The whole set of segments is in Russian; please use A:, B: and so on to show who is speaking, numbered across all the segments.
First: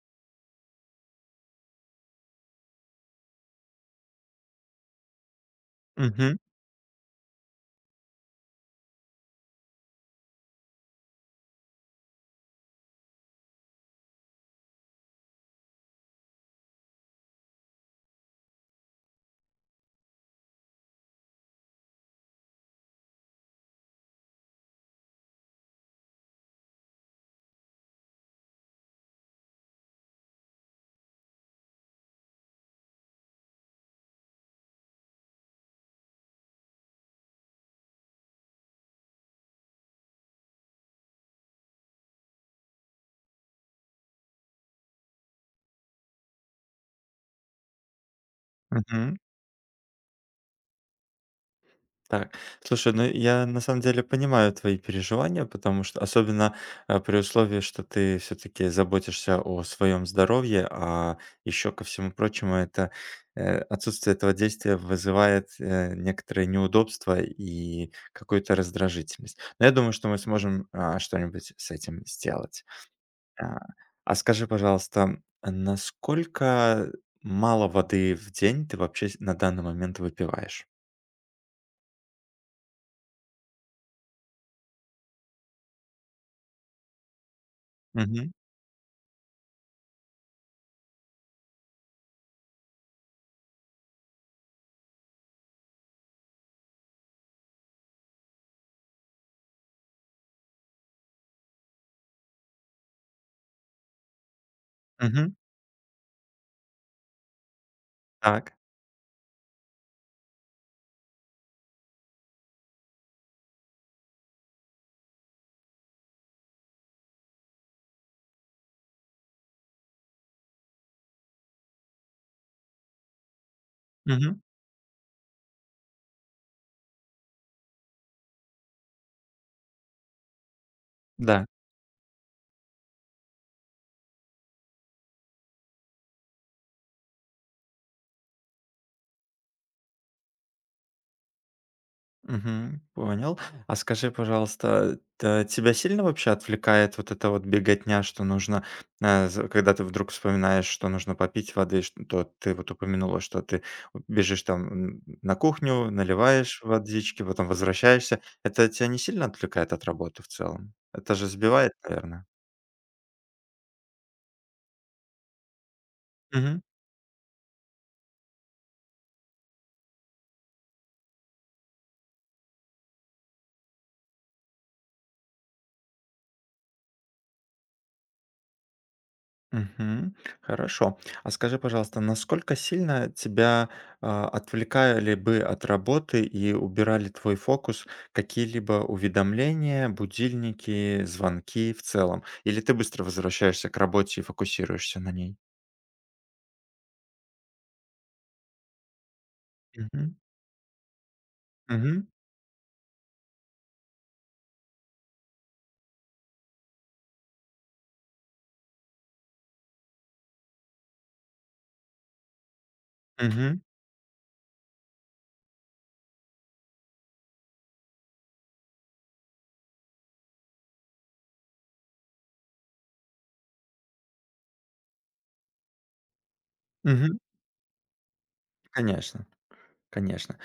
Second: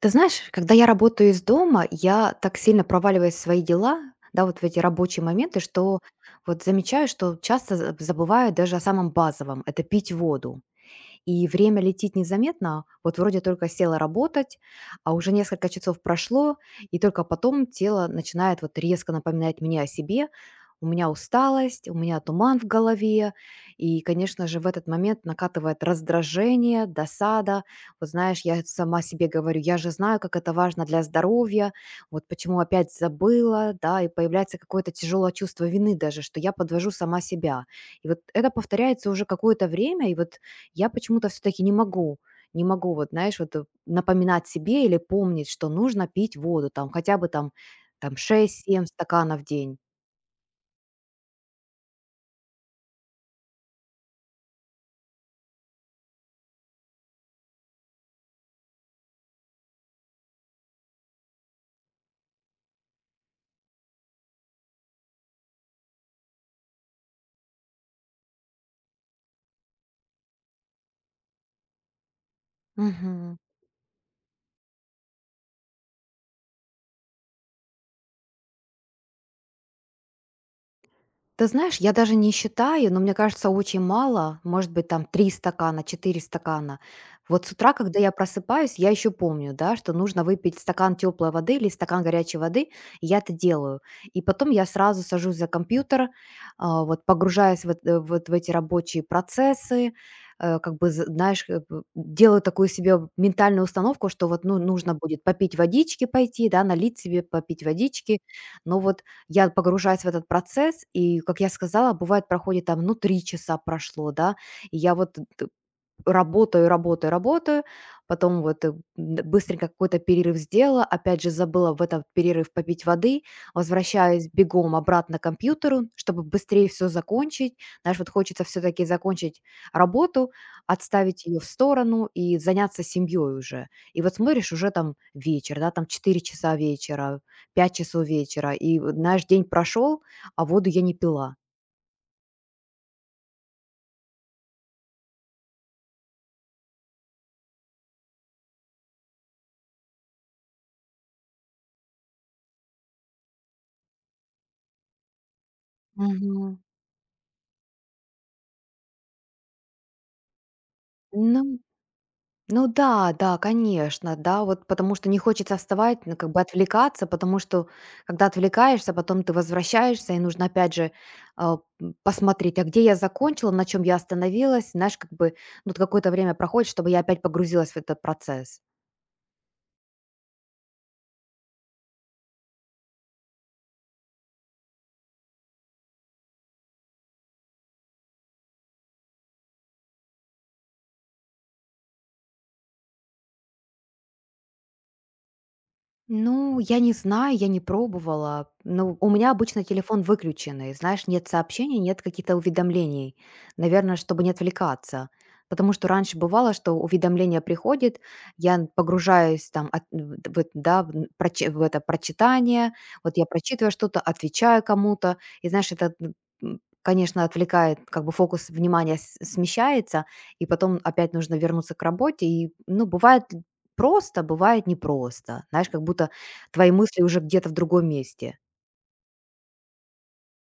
A: Ты знаешь, когда я работаю из дома, я так сильно проваливаюсь в свои дела, да, вот в эти рабочие моменты, что
B: Мгм,
A: вот замечаю, что часто забываю даже о самом базовом, это пить воду. И время летит незаметно. Вот вроде только села работать, а уже несколько часов прошло, и только потом тело начинает вот резко напоминать мне о себе. У меня усталость, у меня туман в голове, и, конечно же, в этот момент накатывает раздражение, досада. Вот знаешь, я сама себе говорю, я же знаю, как это важно для здоровья, вот почему опять забыла, да, и появляется какое-то тяжелое чувство вины даже, что я подвожу сама себя. И вот это повторяется уже какое-то время, и вот я почему-то все таки не могу, не могу, вот знаешь, вот, напоминать себе или помнить, что нужно пить воду там хотя бы там 6-7
B: мгм.
A: стаканов в день.
B: Так, слушай, ну я на самом деле понимаю твои переживания, потому что особенно при условии, что ты все-таки заботишься о своем здоровье, а еще ко всему прочему, это отсутствие этого действия вызывает некоторые неудобства и какую-то раздражительность. Но я думаю, что мы сможем что-нибудь с этим сделать.
A: Мгм.
B: А, а скажи, пожалуйста, насколько мало воды в день ты вообще на данный момент выпиваешь?
A: Ты знаешь, я даже не считаю, но мне кажется, очень мало, может быть, там 3 стакана, 4 стакана. Вот с утра, когда я просыпаюсь, я еще помню, да, что нужно выпить стакан теплой воды или стакан горячей воды, и я это делаю. И потом я сразу сажусь за компьютер, вот погружаясь вот, вот в эти рабочие процессы, как бы, знаешь, как бы делаю такую себе ментальную установку, что вот ну, нужно будет
B: Мгм.
A: попить водички пойти, да, налить себе, попить водички.
B: Так.
A: Но вот я погружаюсь в этот процесс, и, как я сказала, бывает, проходит там, ну, 3 часа прошло, да, и я вот работаю, работаю, работаю, потом вот, э, д быстренько какой-то перерыв сделала, опять же, забыла в этот перерыв попить воды, возвращаюсь
B: Мгм.
A: бегом обратно к компьютеру, чтобы быстрее все закончить. Знаешь, вот хочется все таки закончить работу, отставить ее в
B: Да.
A: сторону и заняться семьей уже. И вот смотришь, уже там вечер, да, там 4 часа вечера, 5 часов вечера, и вот, знаешь, день прошел, а воду я не пила.
B: Мгм. Понял. А скажи, пожалуйста, т тебя сильно вообще отвлекает вот эта вот беготня, что нужно, э, з когда ты вдруг вспоминаешь, что нужно попить воды, что ты вот упомянула, что ты бежишь там, на кухню,
A: Мгм.
B: наливаешь водички, потом возвращаешься. Это тебя не сильно отвлекает от работы в целом? Это же
A: Ну
B: сбивает, наверное?
A: Ну да, да, конечно, да, вот потому что не хочется вставать, ну, как бы
B: Мгм.
A: отвлекаться, потому что когда отвлекаешься, потом ты возвращаешься, и нужно опять же посмотреть, а где я закончила, на чем я остановилась, знаешь, как бы, ну, вот какое-то время проходит, чтобы я опять погрузилась в этот процесс.
B: Мгм. Хорошо. А скажи, пожалуйста, насколько сильно тебя, отвлекали бы от работы и убирали твой фокус какие-либо уведомления, будильники, звонки в целом? Или ты быстро возвращаешься к работе и фокусируешься на ней?
A: Ну, я не знаю, я не пробовала. Ну, у меня обычно телефон
B: Мгм.
A: выключенный, знаешь, нет сообщений, нет
B: Мгм.
A: каких-то уведомлений. Наверное, чтобы не отвлекаться. Потому что раньше бывало, что уведомление приходит, я погружаюсь там в это, да, в это прочитание, вот я
B: Мгм.
A: прочитываю что-то, отвечаю кому-то, и знаешь, это, конечно, отвлекает, как бы фокус внимания смещается, и потом опять нужно вернуться к работе, и, ну, бывает Просто бывает непросто. Знаешь, как будто твои мысли
B: Мгм.
A: уже где-то в другом месте.
B: Конечно, конечно.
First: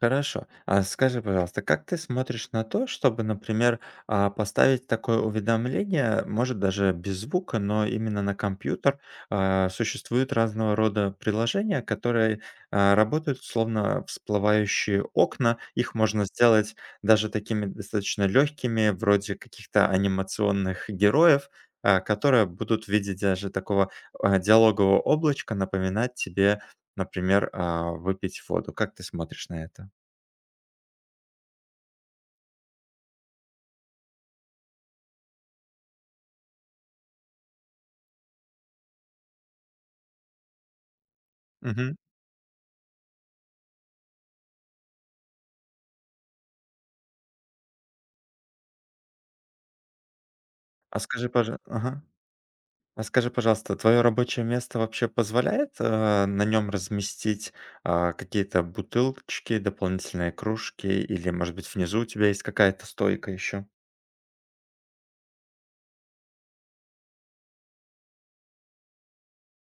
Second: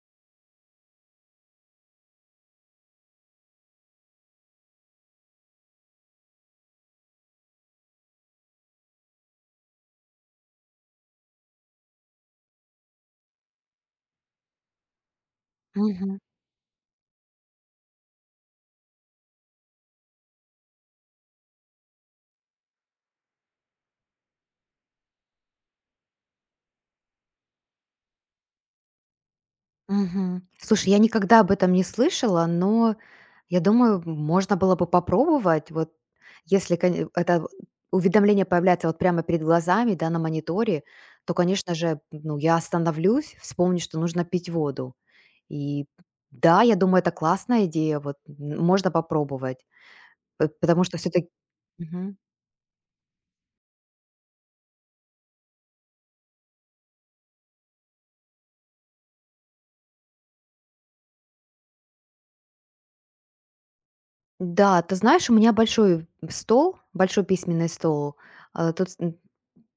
B: Хорошо. А скажи, пожалуйста, как ты смотришь на то, чтобы, например, поставить такое уведомление, может, даже без звука, но именно на компьютер? Существуют разного рода приложения, которые работают словно всплывающие окна. Их
A: Мгм,
B: можно сделать даже такими достаточно легкими, вроде каких-то анимационных героев, которые будут в виде даже такого диалогового облачка напоминать тебе, например, выпить воду. Как ты смотришь на это?
A: мгм. Слушай, я никогда об этом не слышала, но я думаю, можно было бы попробовать. Вот если это уведомление появляется вот прямо перед глазами, да, на мониторе, то, конечно
B: Мгм.
A: же, ну, я остановлюсь, вспомню, что нужно пить воду. И да, я думаю, это классная идея, вот можно попробовать, потому что
B: А скажи,
A: все-таки.
B: пожа ага. А скажи, пожалуйста, твое рабочее место вообще позволяет, на нем разместить, какие-то бутылочки, дополнительные кружки или, может быть, внизу у тебя есть какая-то стойка еще?
A: Да, ты знаешь, у меня большой стол, большой письменный стол. Тут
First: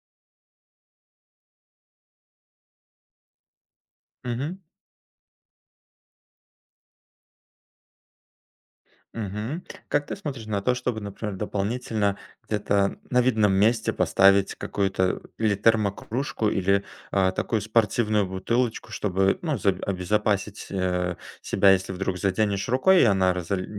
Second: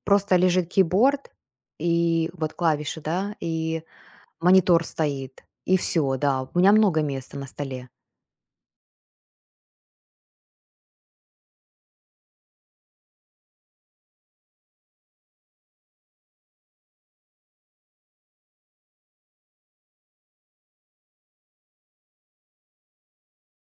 A: просто лежит кейборд и вот клавиши, да, и монитор стоит. И все, да, у меня много места на столе.
B: Мгм. Как ты смотришь на то, чтобы, например, дополнительно где-то на видном месте поставить какую-то или термокружку, или, такую спортивную бутылочку, чтобы, ну, заб обезопасить, себя, если вдруг заденешь рукой, и она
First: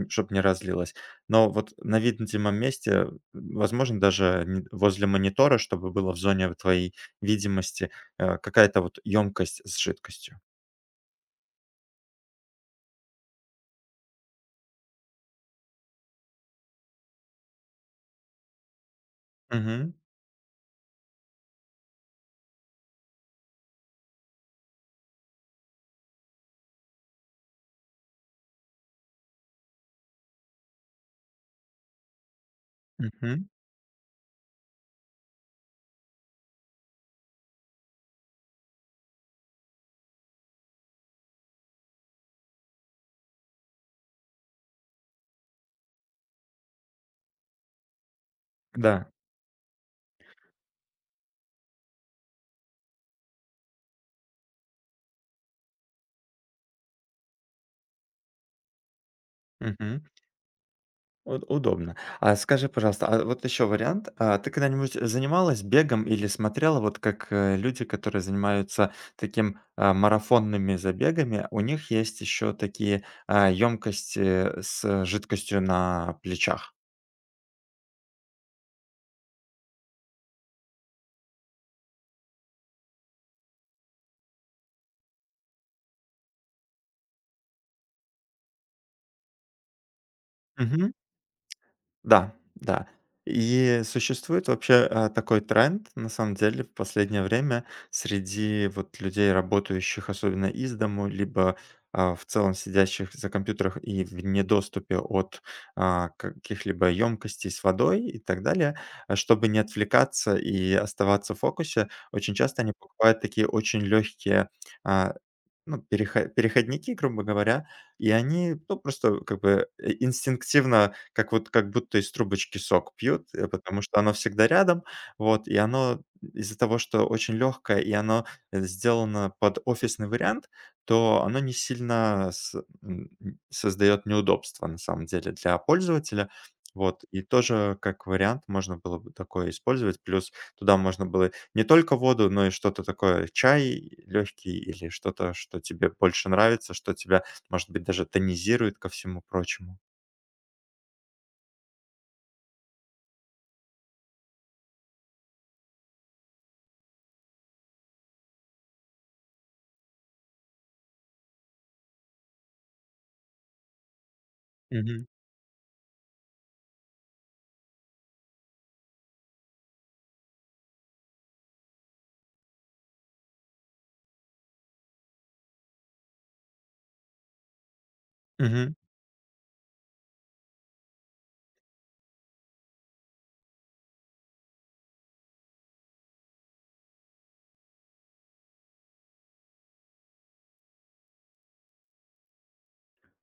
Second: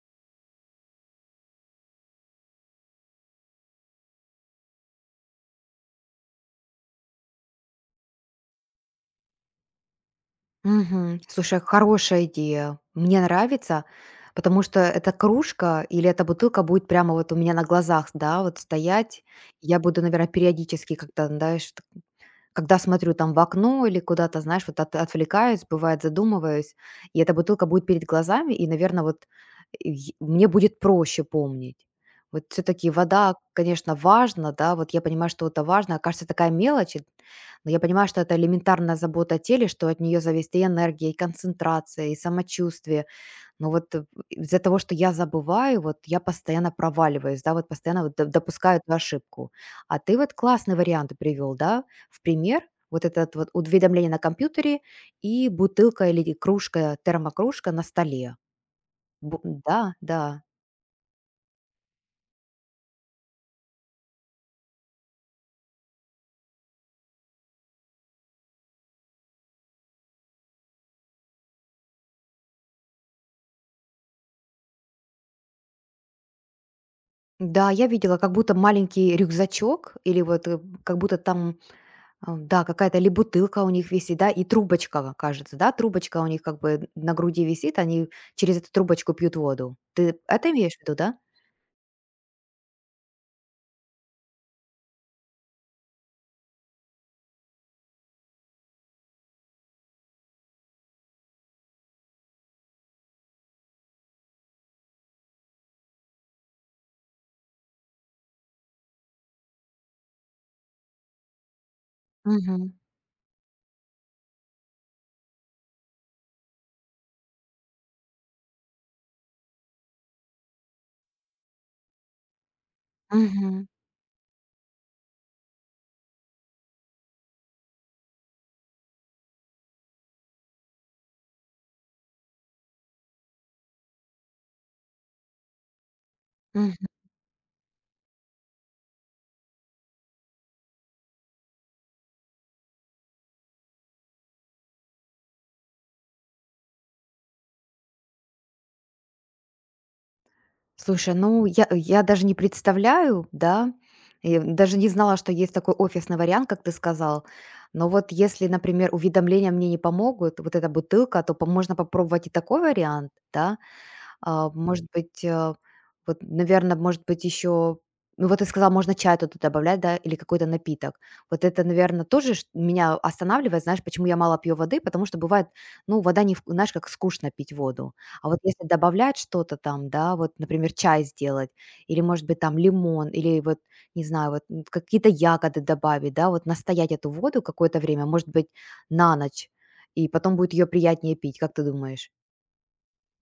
B: чтобы не разлилась. Но вот на видном месте, возможно, даже не возле монитора, чтобы было в зоне твоей видимости, какая-то вот емкость с жидкостью.
A: Мгм. Слушай, хорошая идея. Мне нравится, потому что эта кружка или эта бутылка будет прямо вот у меня на глазах, да, вот стоять. Я
B: Мгм.
A: буду, наверное, периодически как-то, знаешь, когда смотрю там в окно или куда-то, знаешь, вот отвлекаюсь, бывает, задумываюсь, и эта бутылка будет перед глазами, и, наверное, вот и мне будет проще помнить. Вот все-таки вода,
B: Мгм.
A: конечно, важна, да, вот я понимаю, что это важно, а, кажется, такая мелочь, и- но я понимаю, что это элементарная забота о теле, что от нее зависит и энергия, и концентрация, и самочувствие, но вот, из-за того, что я забываю, вот я постоянно проваливаюсь, да, вот постоянно вот д допускаю эту
B: Да.
A: ошибку. А ты вот классный вариант привел, да, в пример. Вот этот вот уведомление на компьютере и бутылка или кружка, термокружка на столе. Бу Да,
B: Мгм.
A: да.
B: Уд удобно. А скажи, пожалуйста, а вот еще вариант. А ты когда-нибудь занималась бегом или смотрела, вот как, люди, которые занимаются таким, марафонными забегами, у них есть еще такие, емкости с жидкостью на плечах.
A: Да, я видела, как будто маленький рюкзачок или вот, как будто там, да, какая-то ли бутылка у них висит, да, и трубочка, кажется, да, трубочка у них как бы на груди висит, они через эту трубочку пьют воду. Ты это имеешь в виду, да?
B: Да, да. И существует вообще, такой тренд, на самом деле, в последнее время среди вот людей, работающих особенно из дому, либо, в целом сидящих за компьютерах и в недоступе от, каких-либо емкостей с водой и так далее. Чтобы не отвлекаться и оставаться в фокусе, очень часто
A: Мгм.
B: они покупают такие очень легкие, а, ну, переха переходники, грубо говоря, и они, ну, просто как бы, инстинктивно, как вот как будто из трубочки сок пьют,
A: Мгм.
B: потому что оно всегда рядом. Вот, и оно из-за того, что очень легкое, и оно, сделано под офисный вариант, то оно не сильно м, создает неудобства, на самом деле, для пользователя.
A: Мгм.
B: Вот, и тоже как вариант можно было бы такое использовать. Плюс туда можно было не только воду, но и что-то такое, чай легкий или что-то, что тебе больше нравится, что тебя, может быть, даже тонизирует ко всему прочему.
A: Слушай, ну я даже не представляю, да, и даже не знала, что есть такой офисный вариант, как ты сказал. Но вот если, например, уведомления мне не помогут, вот эта бутылка, то можно попробовать и такой вариант, да. А, может
B: Мгм.
A: быть, вот, наверное, может быть, еще ну, вот ты сказала, можно чай туда добавлять, да, или какой-то напиток. Вот это, наверное, тоже чт меня останавливает. Знаешь, почему я мало пью воды? Потому что бывает, ну, вода не вк знаешь, как скучно пить воду. А вот если
B: Мгм.
A: добавлять что-то там, да, вот, например, чай сделать или, может быть, там лимон, или вот, не знаю, вот, какие-то ягоды добавить, да, вот настоять эту воду какое-то время, может быть, на ночь, и потом будет ее приятнее пить. Как ты думаешь?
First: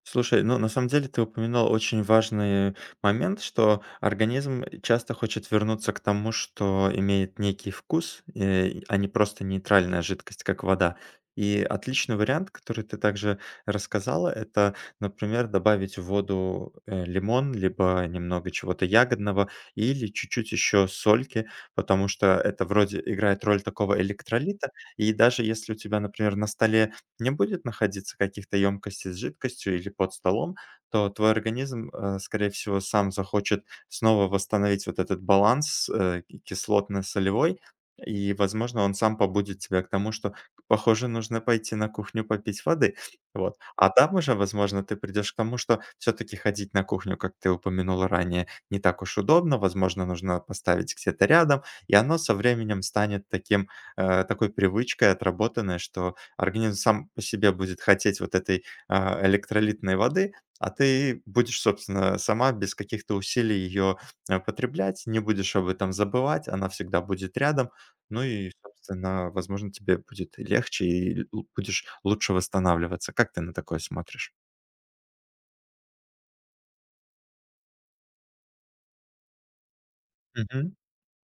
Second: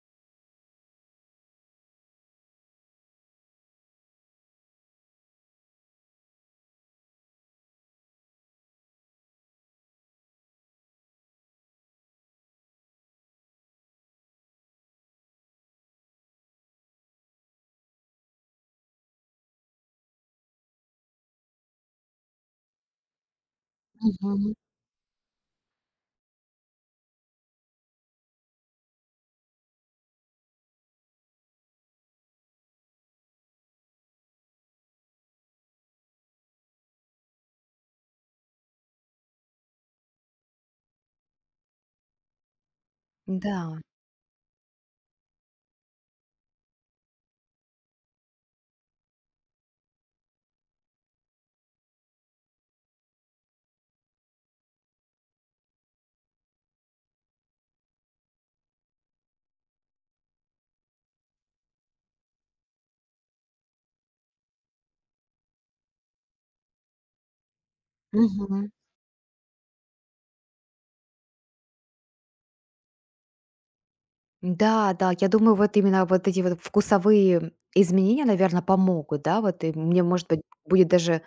B: Слушай, ну на самом деле ты упоминал очень важный момент, что организм часто хочет вернуться к тому, что имеет некий вкус, а не просто нейтральная жидкость, как вода. И отличный вариант, который ты также рассказала, это, например, добавить в воду лимон, либо немного чего-то ягодного, или чуть-чуть еще сольки, потому что это вроде играет роль такого
A: Мгм.
B: электролита. И даже если у тебя, например, на столе не будет находиться каких-то емкостей с жидкостью или под столом, то твой организм, скорее всего, сам захочет снова восстановить вот этот баланс, кислотно-солевой, и, возможно, он сам побудит тебя к тому, что, похоже, нужно пойти на кухню попить воды. Вот.
A: Да.
B: А там уже, возможно, ты придешь к тому, что все-таки ходить на кухню, как ты упомянула ранее, не так уж удобно, возможно, нужно поставить где-то рядом, и оно со временем станет таким, такой привычкой отработанной, что организм сам по себе будет хотеть вот этой, электролитной воды, а ты будешь, собственно, сама без каких-то усилий ее, потреблять, не будешь об этом забывать, она всегда будет рядом. Ну и,
A: Мгм.
B: собственно, возможно, тебе будет легче, и л будешь лучше восстанавливаться. Как ты на такое смотришь?
A: Да, да, я думаю, вот именно вот эти вот вкусовые изменения, наверное, помогут, да, вот, и мне, может быть,
B: Мгм.
A: будет даже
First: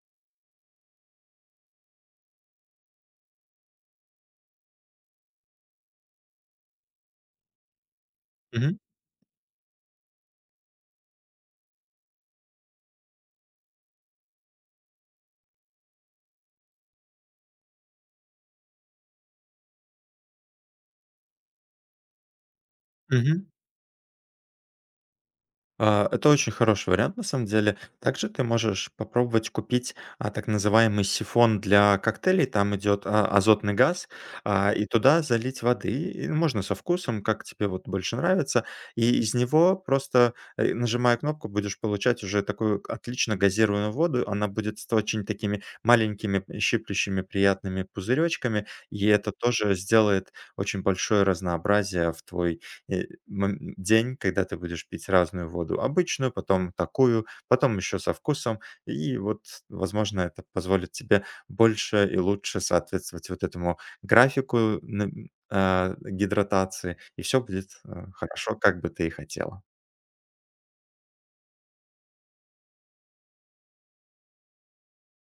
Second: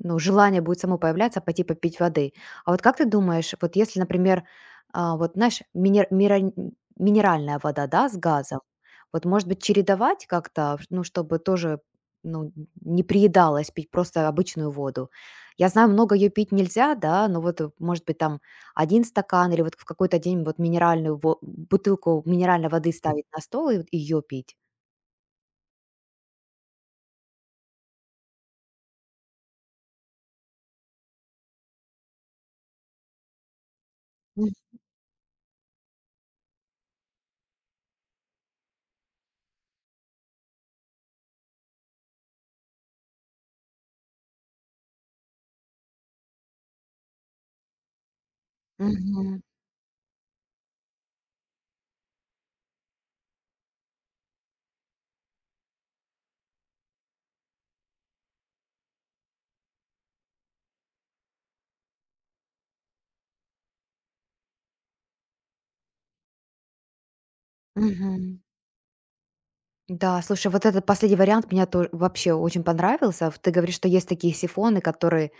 A: ну, желание будет само появляться пойти попить воды. А вот как ты думаешь, вот если, например, вот, знаешь, минеральная вода, да, с газом,
B: Мгм.
A: вот, может быть, чередовать как-то, ну, чтобы тоже, ну, не приедалось пить просто обычную воду. Я знаю, много ее пить нельзя, да, но вот, может быть, там один стакан или вот в какой-то день вот минеральную бутылку минеральной воды ставить на
B: Мгм.
A: стол и вот ее пить.
B: Это очень хороший вариант, на самом деле. Также ты можешь попробовать купить, так называемый сифон для коктейлей. Там идет, азотный газ, и туда залить воды. И можно со вкусом, как тебе вот больше нравится. И из него просто, нажимая кнопку, будешь получать уже такую отлично газированную воду. Она будет с очень такими маленькими, щиплющими, приятными пузыречками. И это
A: Мгм.
B: тоже сделает очень большое разнообразие в твой и мом день, когда ты будешь пить разную воду: обычную, потом такую, потом еще со вкусом. И вот, возможно, это позволит тебе больше и лучше соответствовать вот этому графику гидратации, и все будет,
A: Мгм.
B: хорошо, как бы ты и хотела.
A: Да, слушай, вот этот последний вариант меня тоже вообще очень понравился. Ты говоришь, что есть такие сифоны, которые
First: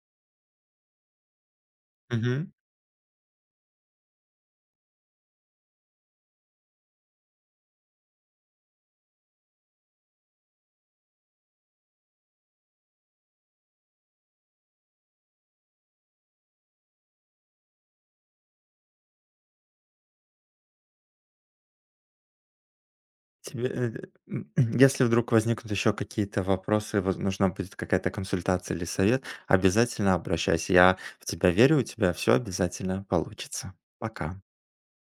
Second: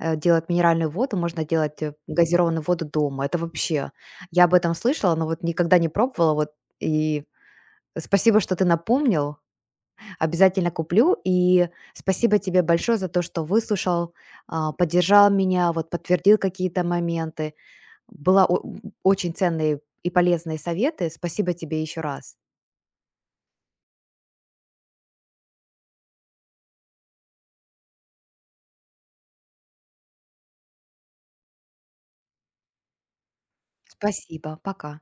A: делают минеральную воду, можно делать
B: Мгм.
A: газированную воду дома. Это вообще, я об этом слышала, но вот никогда не пробовала. Вот и спасибо, что ты напомнил. Обязательно куплю. И спасибо тебе большое за то, что выслушал, поддержал меня, вот подтвердил какие-то моменты. Было очень ценные и полезные советы. Спасибо тебе еще раз.
B: Тебе, м, если вдруг возникнут еще какие-то вопросы, воз нужна будет какая-то консультация или совет, обязательно обращайся. Я в тебя верю, у тебя все обязательно получится. Пока.
A: Спасибо. Пока.